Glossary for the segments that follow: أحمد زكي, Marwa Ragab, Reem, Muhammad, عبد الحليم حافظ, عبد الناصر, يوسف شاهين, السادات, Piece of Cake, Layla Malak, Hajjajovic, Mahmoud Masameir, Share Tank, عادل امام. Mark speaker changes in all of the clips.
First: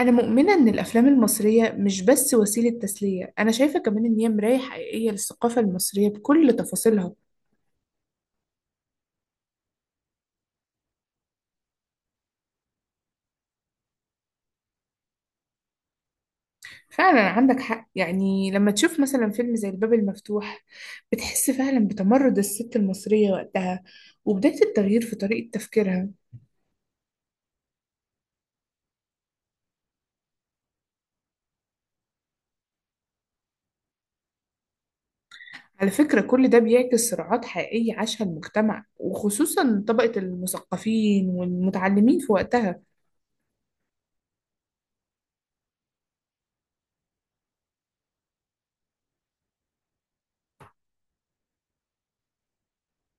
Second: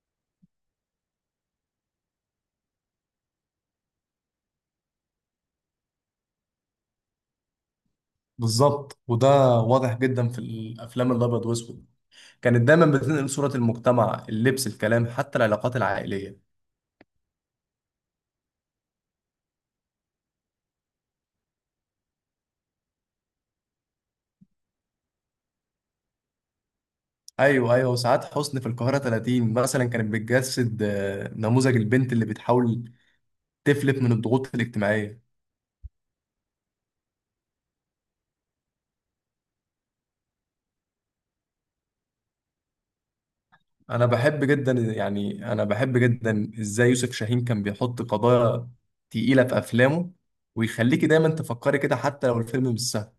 Speaker 1: أنا مؤمنة إن الأفلام المصرية مش بس وسيلة تسلية، أنا شايفة كمان إن هي مراية حقيقية للثقافة المصرية بكل تفاصيلها.
Speaker 2: بالظبط، وده واضح جدا في الافلام الابيض واسود. كانت دايما بتنقل صوره المجتمع، اللبس، الكلام، حتى العلاقات العائليه.
Speaker 1: فعلا عندك حق، يعني لما تشوف مثلا فيلم زي الباب المفتوح بتحس فعلا بتمرد الست المصرية وقتها وبداية التغيير في طريقة تفكيرها.
Speaker 2: ايوه وساعات حسن في القاهره 30 مثلا كانت بتجسد نموذج البنت اللي بتحاول تفلت من الضغوط الاجتماعيه.
Speaker 1: على فكرة كل ده بيعكس صراعات حقيقية عاشها المجتمع وخصوصا طبقة المثقفين والمتعلمين في وقتها.
Speaker 2: انا بحب جدا ازاي يوسف شاهين كان بيحط قضايا تقيله في افلامه ويخليكي دايما تفكري كده حتى لو الفيلم مش سهل.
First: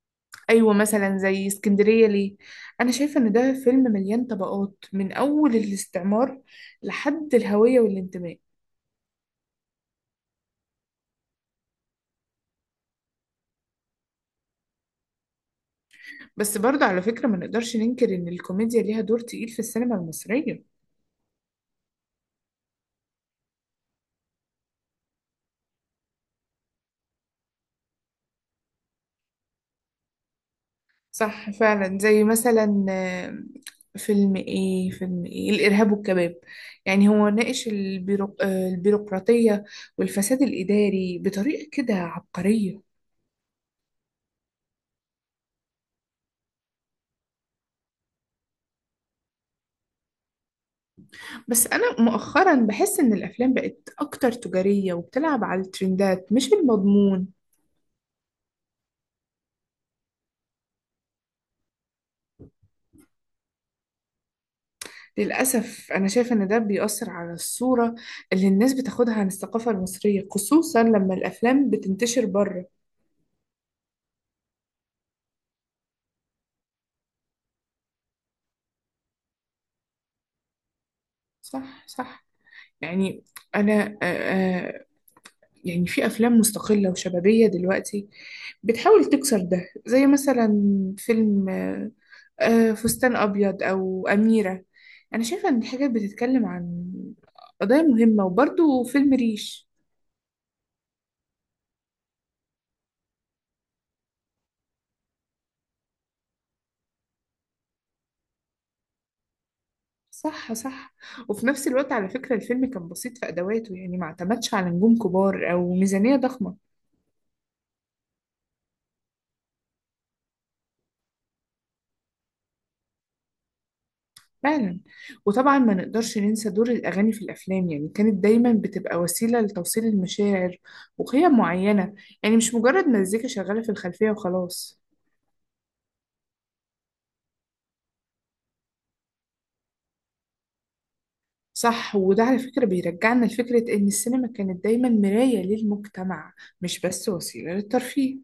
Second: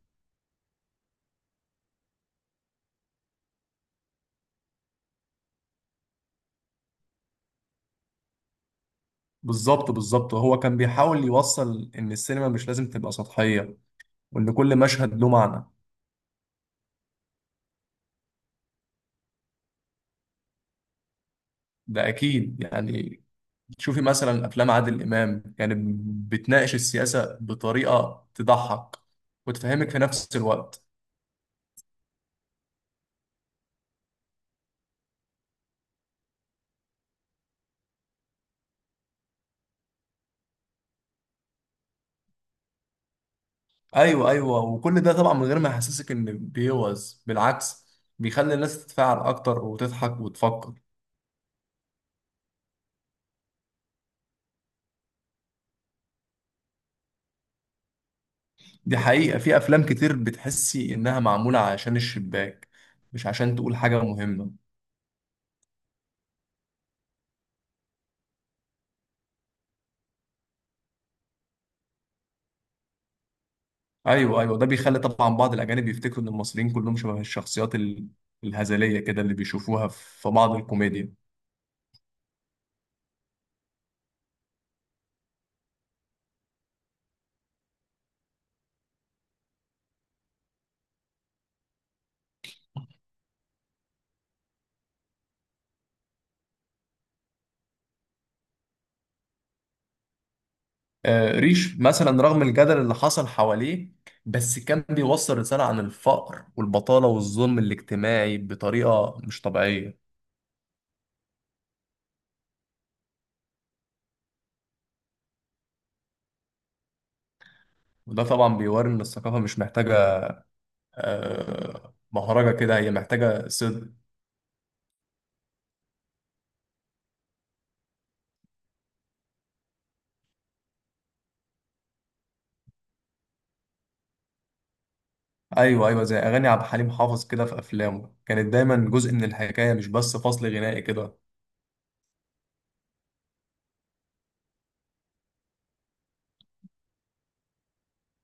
Speaker 1: ايوه مثلا زي اسكندريه ليه، انا شايفه ان ده فيلم مليان طبقات من اول الاستعمار لحد الهويه والانتماء.
Speaker 2: بالظبط هو كان بيحاول يوصل ان السينما مش لازم تبقى سطحيه وان كل مشهد له معنى.
Speaker 1: بس برضه على فكره ما نقدرش ننكر ان الكوميديا ليها دور تقيل في السينما المصريه.
Speaker 2: ده اكيد. يعني تشوفي مثلا افلام عادل امام، يعني بتناقش السياسه بطريقه تضحك وتفهمك في نفس الوقت.
Speaker 1: صح فعلا، زي مثلا فيلم الارهاب والكباب. يعني هو ناقش البيروقراطيه والفساد الاداري بطريقه كده عبقريه.
Speaker 2: ايوه وكل ده طبعا من غير ما يحسسك ان بيوز، بالعكس، بيخلي الناس تتفاعل اكتر وتضحك وتفكر.
Speaker 1: بس أنا مؤخرا بحس إن الأفلام بقت أكتر تجارية وبتلعب على الترندات مش المضمون.
Speaker 2: دي حقيقه، في افلام كتير بتحسي انها معموله عشان الشباك مش عشان تقول حاجه مهمه.
Speaker 1: للأسف أنا شايفة إن ده بيأثر على الصورة اللي الناس بتاخدها عن الثقافة المصرية خصوصا لما الأفلام بتنتشر بره.
Speaker 2: ايوه ده بيخلي طبعا بعض الاجانب يفتكروا ان المصريين كلهم شبه الشخصيات الهزليه كده اللي بيشوفوها في بعض الكوميديا.
Speaker 1: صح، صح. يعني أنا، يعني في أفلام مستقلة وشبابية دلوقتي بتحاول تكسر ده زي مثلا فيلم فستان أبيض أو أميرة. أنا شايفة إن الحاجات بتتكلم عن قضايا مهمة وبرضه فيلم ريش.
Speaker 2: آه، ريش مثلا رغم الجدل اللي حصل حواليه بس كان بيوصل رساله عن الفقر والبطاله والظلم الاجتماعي بطريقه مش طبيعيه.
Speaker 1: صح، صح. وفي نفس الوقت على فكرة الفيلم كان بسيط في أدواته يعني ما اعتمدش على نجوم كبار أو ميزانية ضخمة.
Speaker 2: وده طبعا بيوري ان الثقافه مش محتاجه آه مهرجه كده، هي محتاجه صدق.
Speaker 1: فعلا. وطبعا ما نقدرش ننسى دور الأغاني في الأفلام، يعني كانت دايما بتبقى وسيلة لتوصيل المشاعر وقيم معينة، يعني مش مجرد مزيكا شغالة في الخلفية وخلاص.
Speaker 2: ايوه زي اغاني عبد الحليم حافظ كده في افلامه كانت دايما جزء من الحكايه، مش بس فصل غنائي كده.
Speaker 1: صح. وده على فكرة بيرجعنا لفكرة إن السينما كانت دايما مراية للمجتمع مش بس وسيلة للترفيه.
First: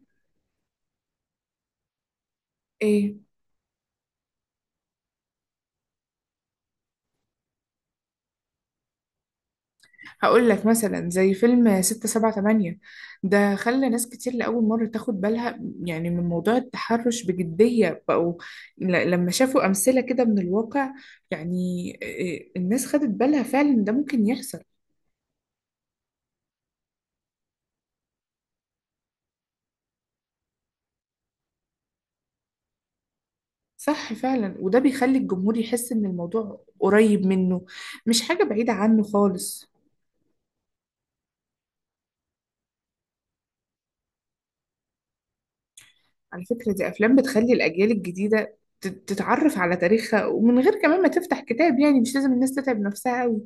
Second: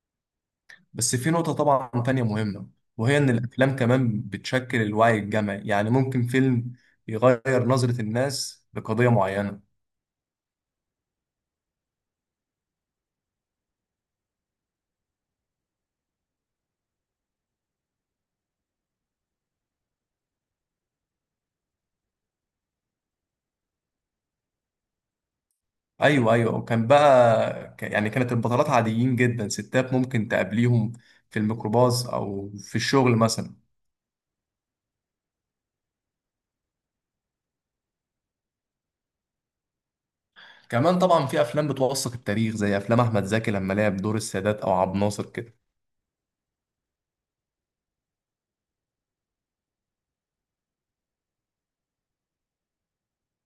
Speaker 2: بس في نقطة طبعا تانية مهمة،
Speaker 1: إيه؟
Speaker 2: وهي إن الأفلام كمان بتشكل الوعي الجمعي، يعني ممكن فيلم يغير نظرة الناس لقضية معينة.
Speaker 1: هقول لك مثلا زي فيلم ستة سبعة تمانية، ده خلى ناس كتير لأول مرة تاخد بالها يعني من موضوع التحرش بجدية بقوا لما شافوا أمثلة كده من الواقع. يعني إيه، الناس خدت بالها فعلا ده ممكن يحصل.
Speaker 2: أيوة وكان بقى كانت البطلات عاديين جدا، ستات ممكن تقابليهم في الميكروباص أو في الشغل مثلا.
Speaker 1: صح فعلا. وده بيخلي الجمهور يحس إن الموضوع قريب منه مش حاجة بعيدة عنه خالص.
Speaker 2: كمان طبعا في أفلام بتوثق التاريخ زي أفلام أحمد زكي لما لعب دور السادات أو عبد الناصر كده.
Speaker 1: على فكرة دي أفلام بتخلي الأجيال الجديدة تتعرف على تاريخها ومن غير كمان ما تفتح كتاب، يعني مش لازم الناس تتعب نفسها أوي.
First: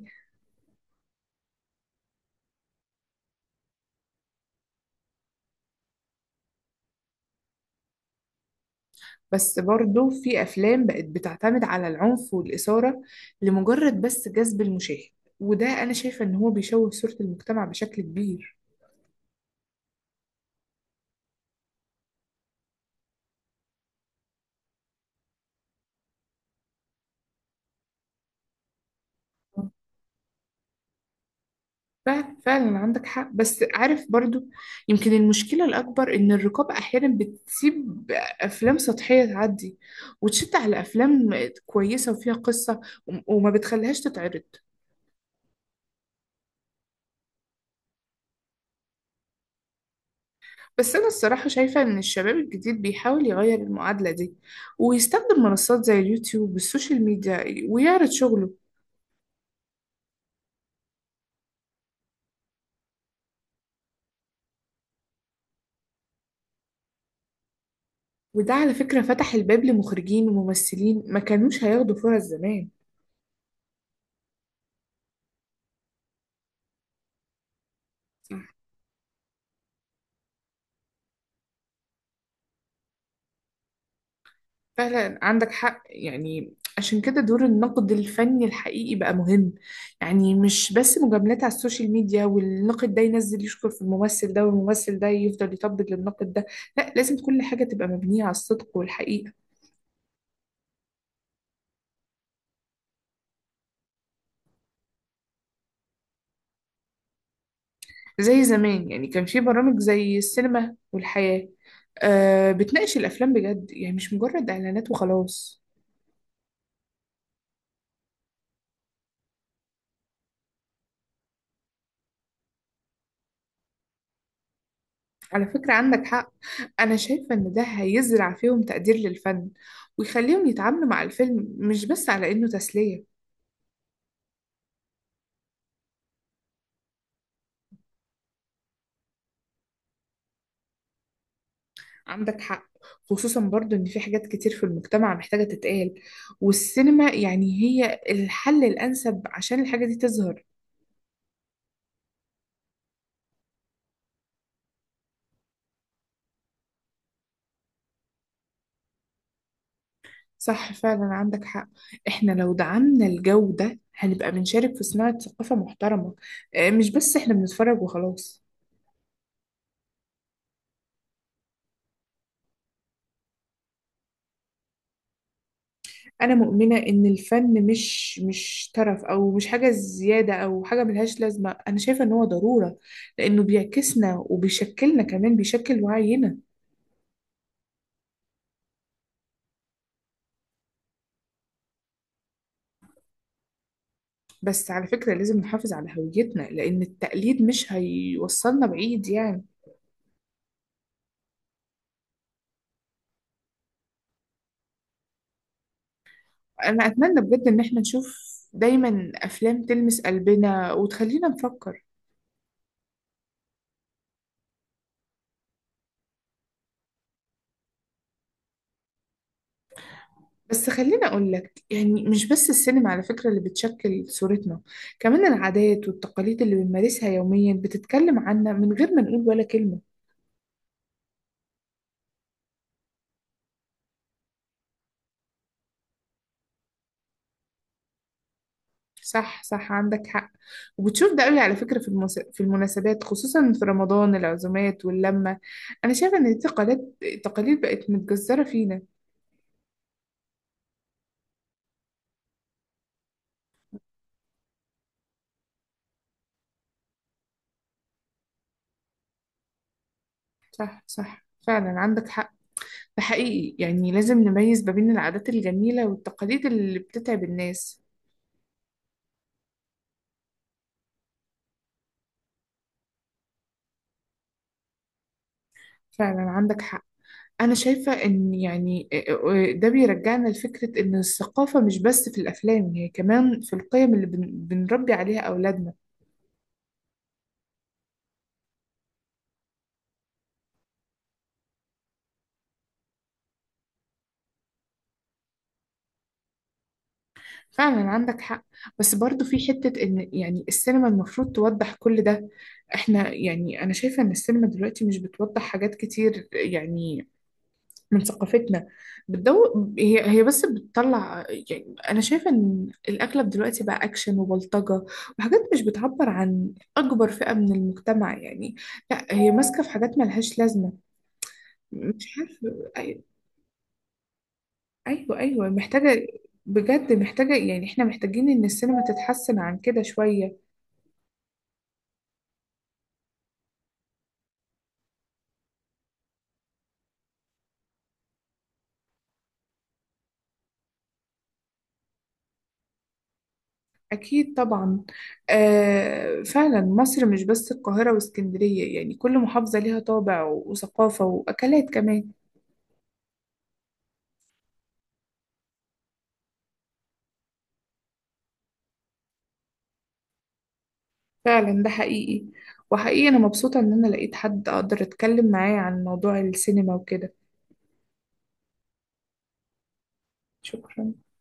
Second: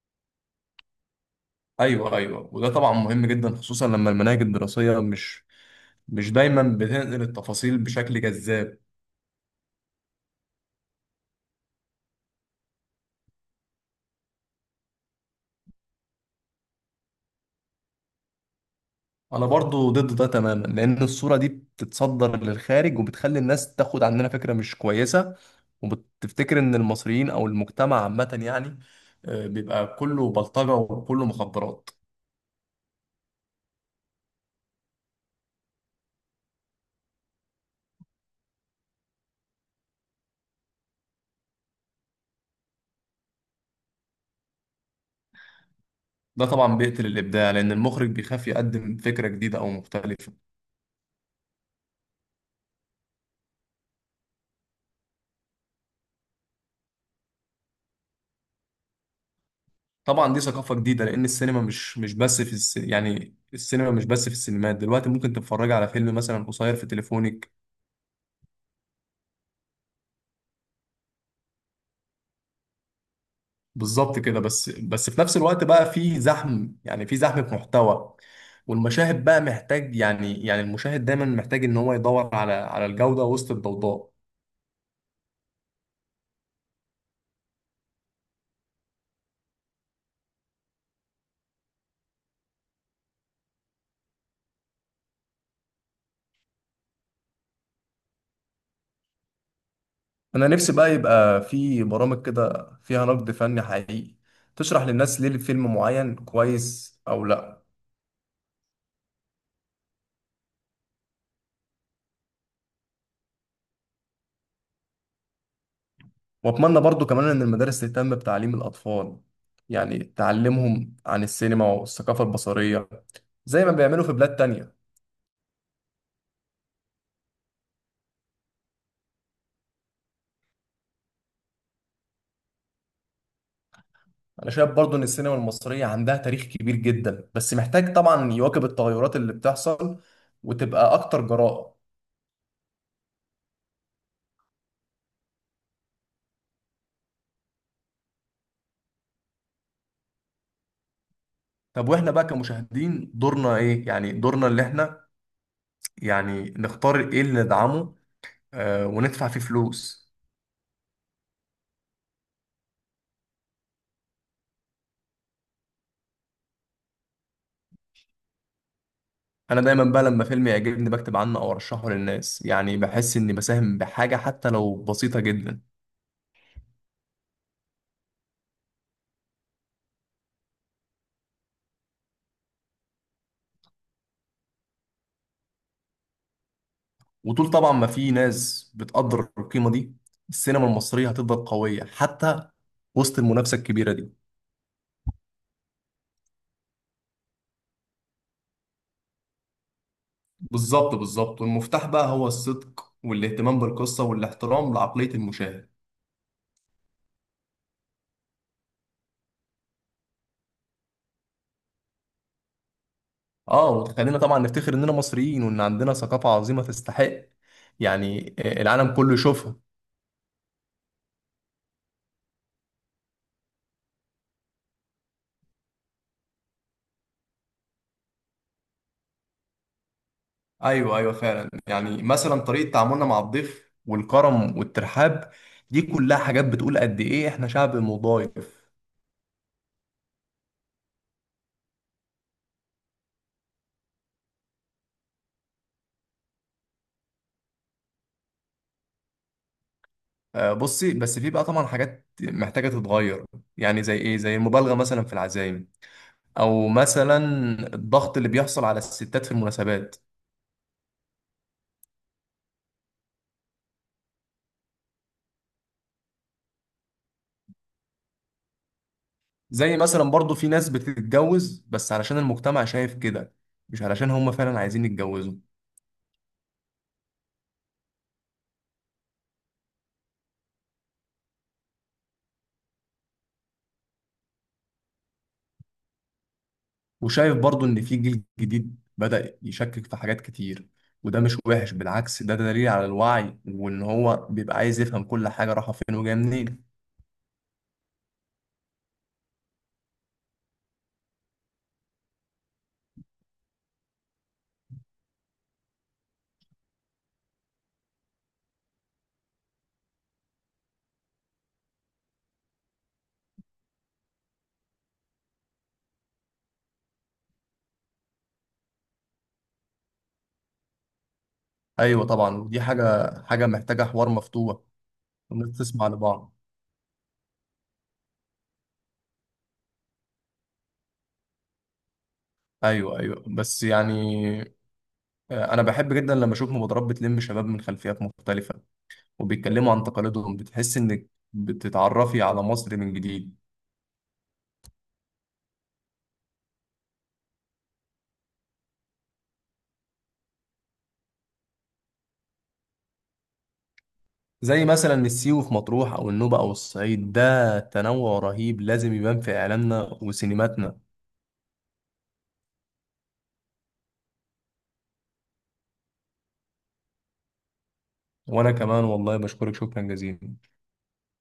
Speaker 2: أيوة وده طبعا مهم جدا، خصوصا لما المناهج الدراسية مش دايما بتنقل التفاصيل بشكل جذاب.
Speaker 1: بس برضه في أفلام بقت بتعتمد على العنف والإثارة لمجرد بس جذب المشاهد، وده أنا شايفة إن هو بيشوه صورة المجتمع بشكل كبير.
Speaker 2: انا برضو ضد ده تماما لان الصورة دي بتتصدر للخارج وبتخلي الناس تاخد عننا فكرة مش كويسة، وبتفتكر ان المصريين او المجتمع عامة يعني بيبقى كله بلطجة وكله مخدرات.
Speaker 1: فعلا، فعلا عندك حق. بس عارف برضو يمكن المشكلة الأكبر إن الرقابة أحيانا بتسيب أفلام سطحية تعدي وتشد على أفلام كويسة وفيها قصة، وما بتخليهاش تتعرض.
Speaker 2: ده طبعا بيقتل الابداع لان المخرج بيخاف يقدم فكرة جديدة او مختلفة.
Speaker 1: بس أنا الصراحة شايفة إن الشباب الجديد بيحاول يغير المعادلة دي ويستخدم منصات زي اليوتيوب والسوشيال ميديا ويعرض شغله.
Speaker 2: طبعا دي ثقافة جديدة، لان السينما مش بس في يعني السينما مش بس في السينمات، دلوقتي ممكن تتفرج على فيلم مثلا قصير في تليفونك.
Speaker 1: وده على فكرة فتح الباب لمخرجين وممثلين ما كانوش هياخدوا فرص زمان.
Speaker 2: بالظبط كده. بس في نفس الوقت بقى في زحم، يعني في زحمة محتوى.
Speaker 1: صح
Speaker 2: والمشاهد بقى محتاج، المشاهد دايما محتاج ان هو يدور على الجودة وسط الضوضاء.
Speaker 1: فعلا عندك حق. يعني عشان كده دور النقد الفني الحقيقي بقى مهم، يعني مش بس مجاملات على السوشيال ميديا والناقد ده ينزل يشكر في الممثل ده والممثل ده يفضل يطبل للناقد ده. لا، لازم كل حاجة تبقى مبنية على الصدق والحقيقة.
Speaker 2: انا نفسي بقى يبقى في برامج كده فيها نقد فني حقيقي تشرح للناس ليه الفيلم معين كويس او لا.
Speaker 1: زي زمان يعني كان في برامج زي السينما والحياة، بتناقش الأفلام بجد، يعني مش مجرد إعلانات وخلاص.
Speaker 2: واتمنى برضو كمان ان المدارس تهتم بتعليم الاطفال، يعني تعلمهم عن السينما والثقافة البصرية زي ما بيعملوا في بلاد تانية.
Speaker 1: على فكرة عندك حق، أنا شايفة إن ده هيزرع فيهم تقدير للفن ويخليهم يتعاملوا مع الفيلم مش بس على إنه تسلية.
Speaker 2: انا شايف برضو ان السينما المصريه عندها تاريخ كبير جدا بس محتاج طبعا يواكب التغيرات اللي بتحصل وتبقى اكتر جراءه.
Speaker 1: عندك حق، خصوصا برضو إن في حاجات كتير في المجتمع محتاجة تتقال، والسينما يعني هي الحل الأنسب عشان الحاجة دي تظهر.
Speaker 2: طب واحنا بقى كمشاهدين دورنا ايه؟ يعني دورنا اللي احنا يعني نختار ايه اللي ندعمه وندفع فيه فلوس.
Speaker 1: صح فعلا عندك حق. احنا لو دعمنا الجو ده هنبقى بنشارك في صناعة ثقافة محترمة، مش بس احنا بنتفرج وخلاص.
Speaker 2: انا دايما بقى لما فيلم يعجبني بكتب عنه او ارشحه للناس، يعني بحس اني بساهم بحاجه حتى لو بسيطه جدا.
Speaker 1: انا مؤمنة ان الفن مش ترف او مش حاجة زيادة او حاجة ملهاش لازمة، انا شايفة ان هو ضرورة لانه بيعكسنا وبيشكلنا، كمان بيشكل وعينا.
Speaker 2: وطول طبعا ما في ناس بتقدر القيمه دي، السينما المصريه هتفضل قويه حتى وسط المنافسه الكبيره دي.
Speaker 1: بس على فكرة لازم نحافظ على هويتنا لان التقليد مش هيوصلنا بعيد يعني.
Speaker 2: بالظبط والمفتاح بقى هو الصدق والاهتمام بالقصة والاحترام لعقلية المشاهد.
Speaker 1: انا اتمنى بجد ان احنا نشوف دايما افلام تلمس قلبنا وتخلينا نفكر.
Speaker 2: اه وتخلينا طبعا نفتخر اننا مصريين وان عندنا ثقافة عظيمة تستحق العالم كله يشوفها.
Speaker 1: بس خليني أقول لك، يعني مش بس السينما على فكرة اللي بتشكل صورتنا، كمان العادات والتقاليد اللي بنمارسها يوميا بتتكلم عنا من غير ما نقول ولا كلمة.
Speaker 2: أيوه فعلا، يعني مثلا طريقة تعاملنا مع الضيف والكرم والترحاب، دي كلها حاجات بتقول قد ايه احنا شعب مضايف.
Speaker 1: صح، صح عندك حق. وبتشوف ده قوي على فكرة في في المناسبات، خصوصا في رمضان، العزومات واللمة. أنا شايفة إن التقاليد التقاليد بقت متجذرة فينا.
Speaker 2: بصي، بس في بقى طبعا حاجات محتاجة تتغير. يعني زي ايه؟ زي المبالغة مثلا في العزايم، او مثلا الضغط اللي بيحصل على الستات في المناسبات.
Speaker 1: صح، صح فعلا عندك حق. ده حقيقي يعني لازم نميز ما بين العادات الجميلة والتقاليد اللي بتتعب الناس.
Speaker 2: زي مثلا برضو في ناس بتتجوز بس علشان المجتمع شايف كده، مش علشان هم فعلا عايزين يتجوزوا.
Speaker 1: فعلا عندك حق. أنا شايفة إن يعني ده بيرجعنا لفكرة إن الثقافة مش بس في الأفلام، هي كمان في القيم اللي بنربي عليها أولادنا.
Speaker 2: وشايف برضو ان في جيل جديد بدأ يشكك في حاجات كتير، وده مش وحش، بالعكس ده دليل على الوعي وان هو بيبقى عايز يفهم كل حاجة رايحة فين وجاية منين.
Speaker 1: فعلا عندك حق. بس برضو في حتة إن يعني السينما المفروض توضح كل ده. إحنا يعني أنا شايفة إن السينما دلوقتي مش بتوضح حاجات كتير يعني من ثقافتنا. بتدو هي بس بتطلع، يعني انا شايفه ان الاغلب دلوقتي بقى اكشن وبلطجه وحاجات مش بتعبر عن اكبر فئه من المجتمع يعني. لا هي ماسكه في حاجات ملهاش لازمه،
Speaker 2: ايوه
Speaker 1: مش
Speaker 2: طبعا، ودي
Speaker 1: عارفه
Speaker 2: حاجة
Speaker 1: أي-
Speaker 2: حاجة محتاجة حوار مفتوح
Speaker 1: ايوه، ايوه
Speaker 2: والناس تسمع
Speaker 1: محتاجه.
Speaker 2: لبعض.
Speaker 1: بجد محتاجه، يعني احنا محتاجين ان السينما تتحسن عن كده شويه.
Speaker 2: ايوه بس يعني انا بحب جدا لما اشوف مبادرات بتلم شباب من خلفيات مختلفة وبيتكلموا عن تقاليدهم، بتحس انك بتتعرفي على مصر من جديد.
Speaker 1: اكيد طبعا. آه فعلا، مصر مش بس القاهره واسكندريه، يعني كل محافظه ليها طابع وثقافه واكلات كمان.
Speaker 2: زي مثلا السيوي في مطروح او النوبة او الصعيد، ده تنوع رهيب لازم يبان في اعلامنا وسينماتنا.
Speaker 1: فعلا ده حقيقي. وحقيقي أنا مبسوطة إن أنا لقيت حد أقدر أتكلم معاه عن موضوع السينما وكده.
Speaker 2: وانا كمان والله بشكرك شكرا جزيلا.
Speaker 1: شكرا.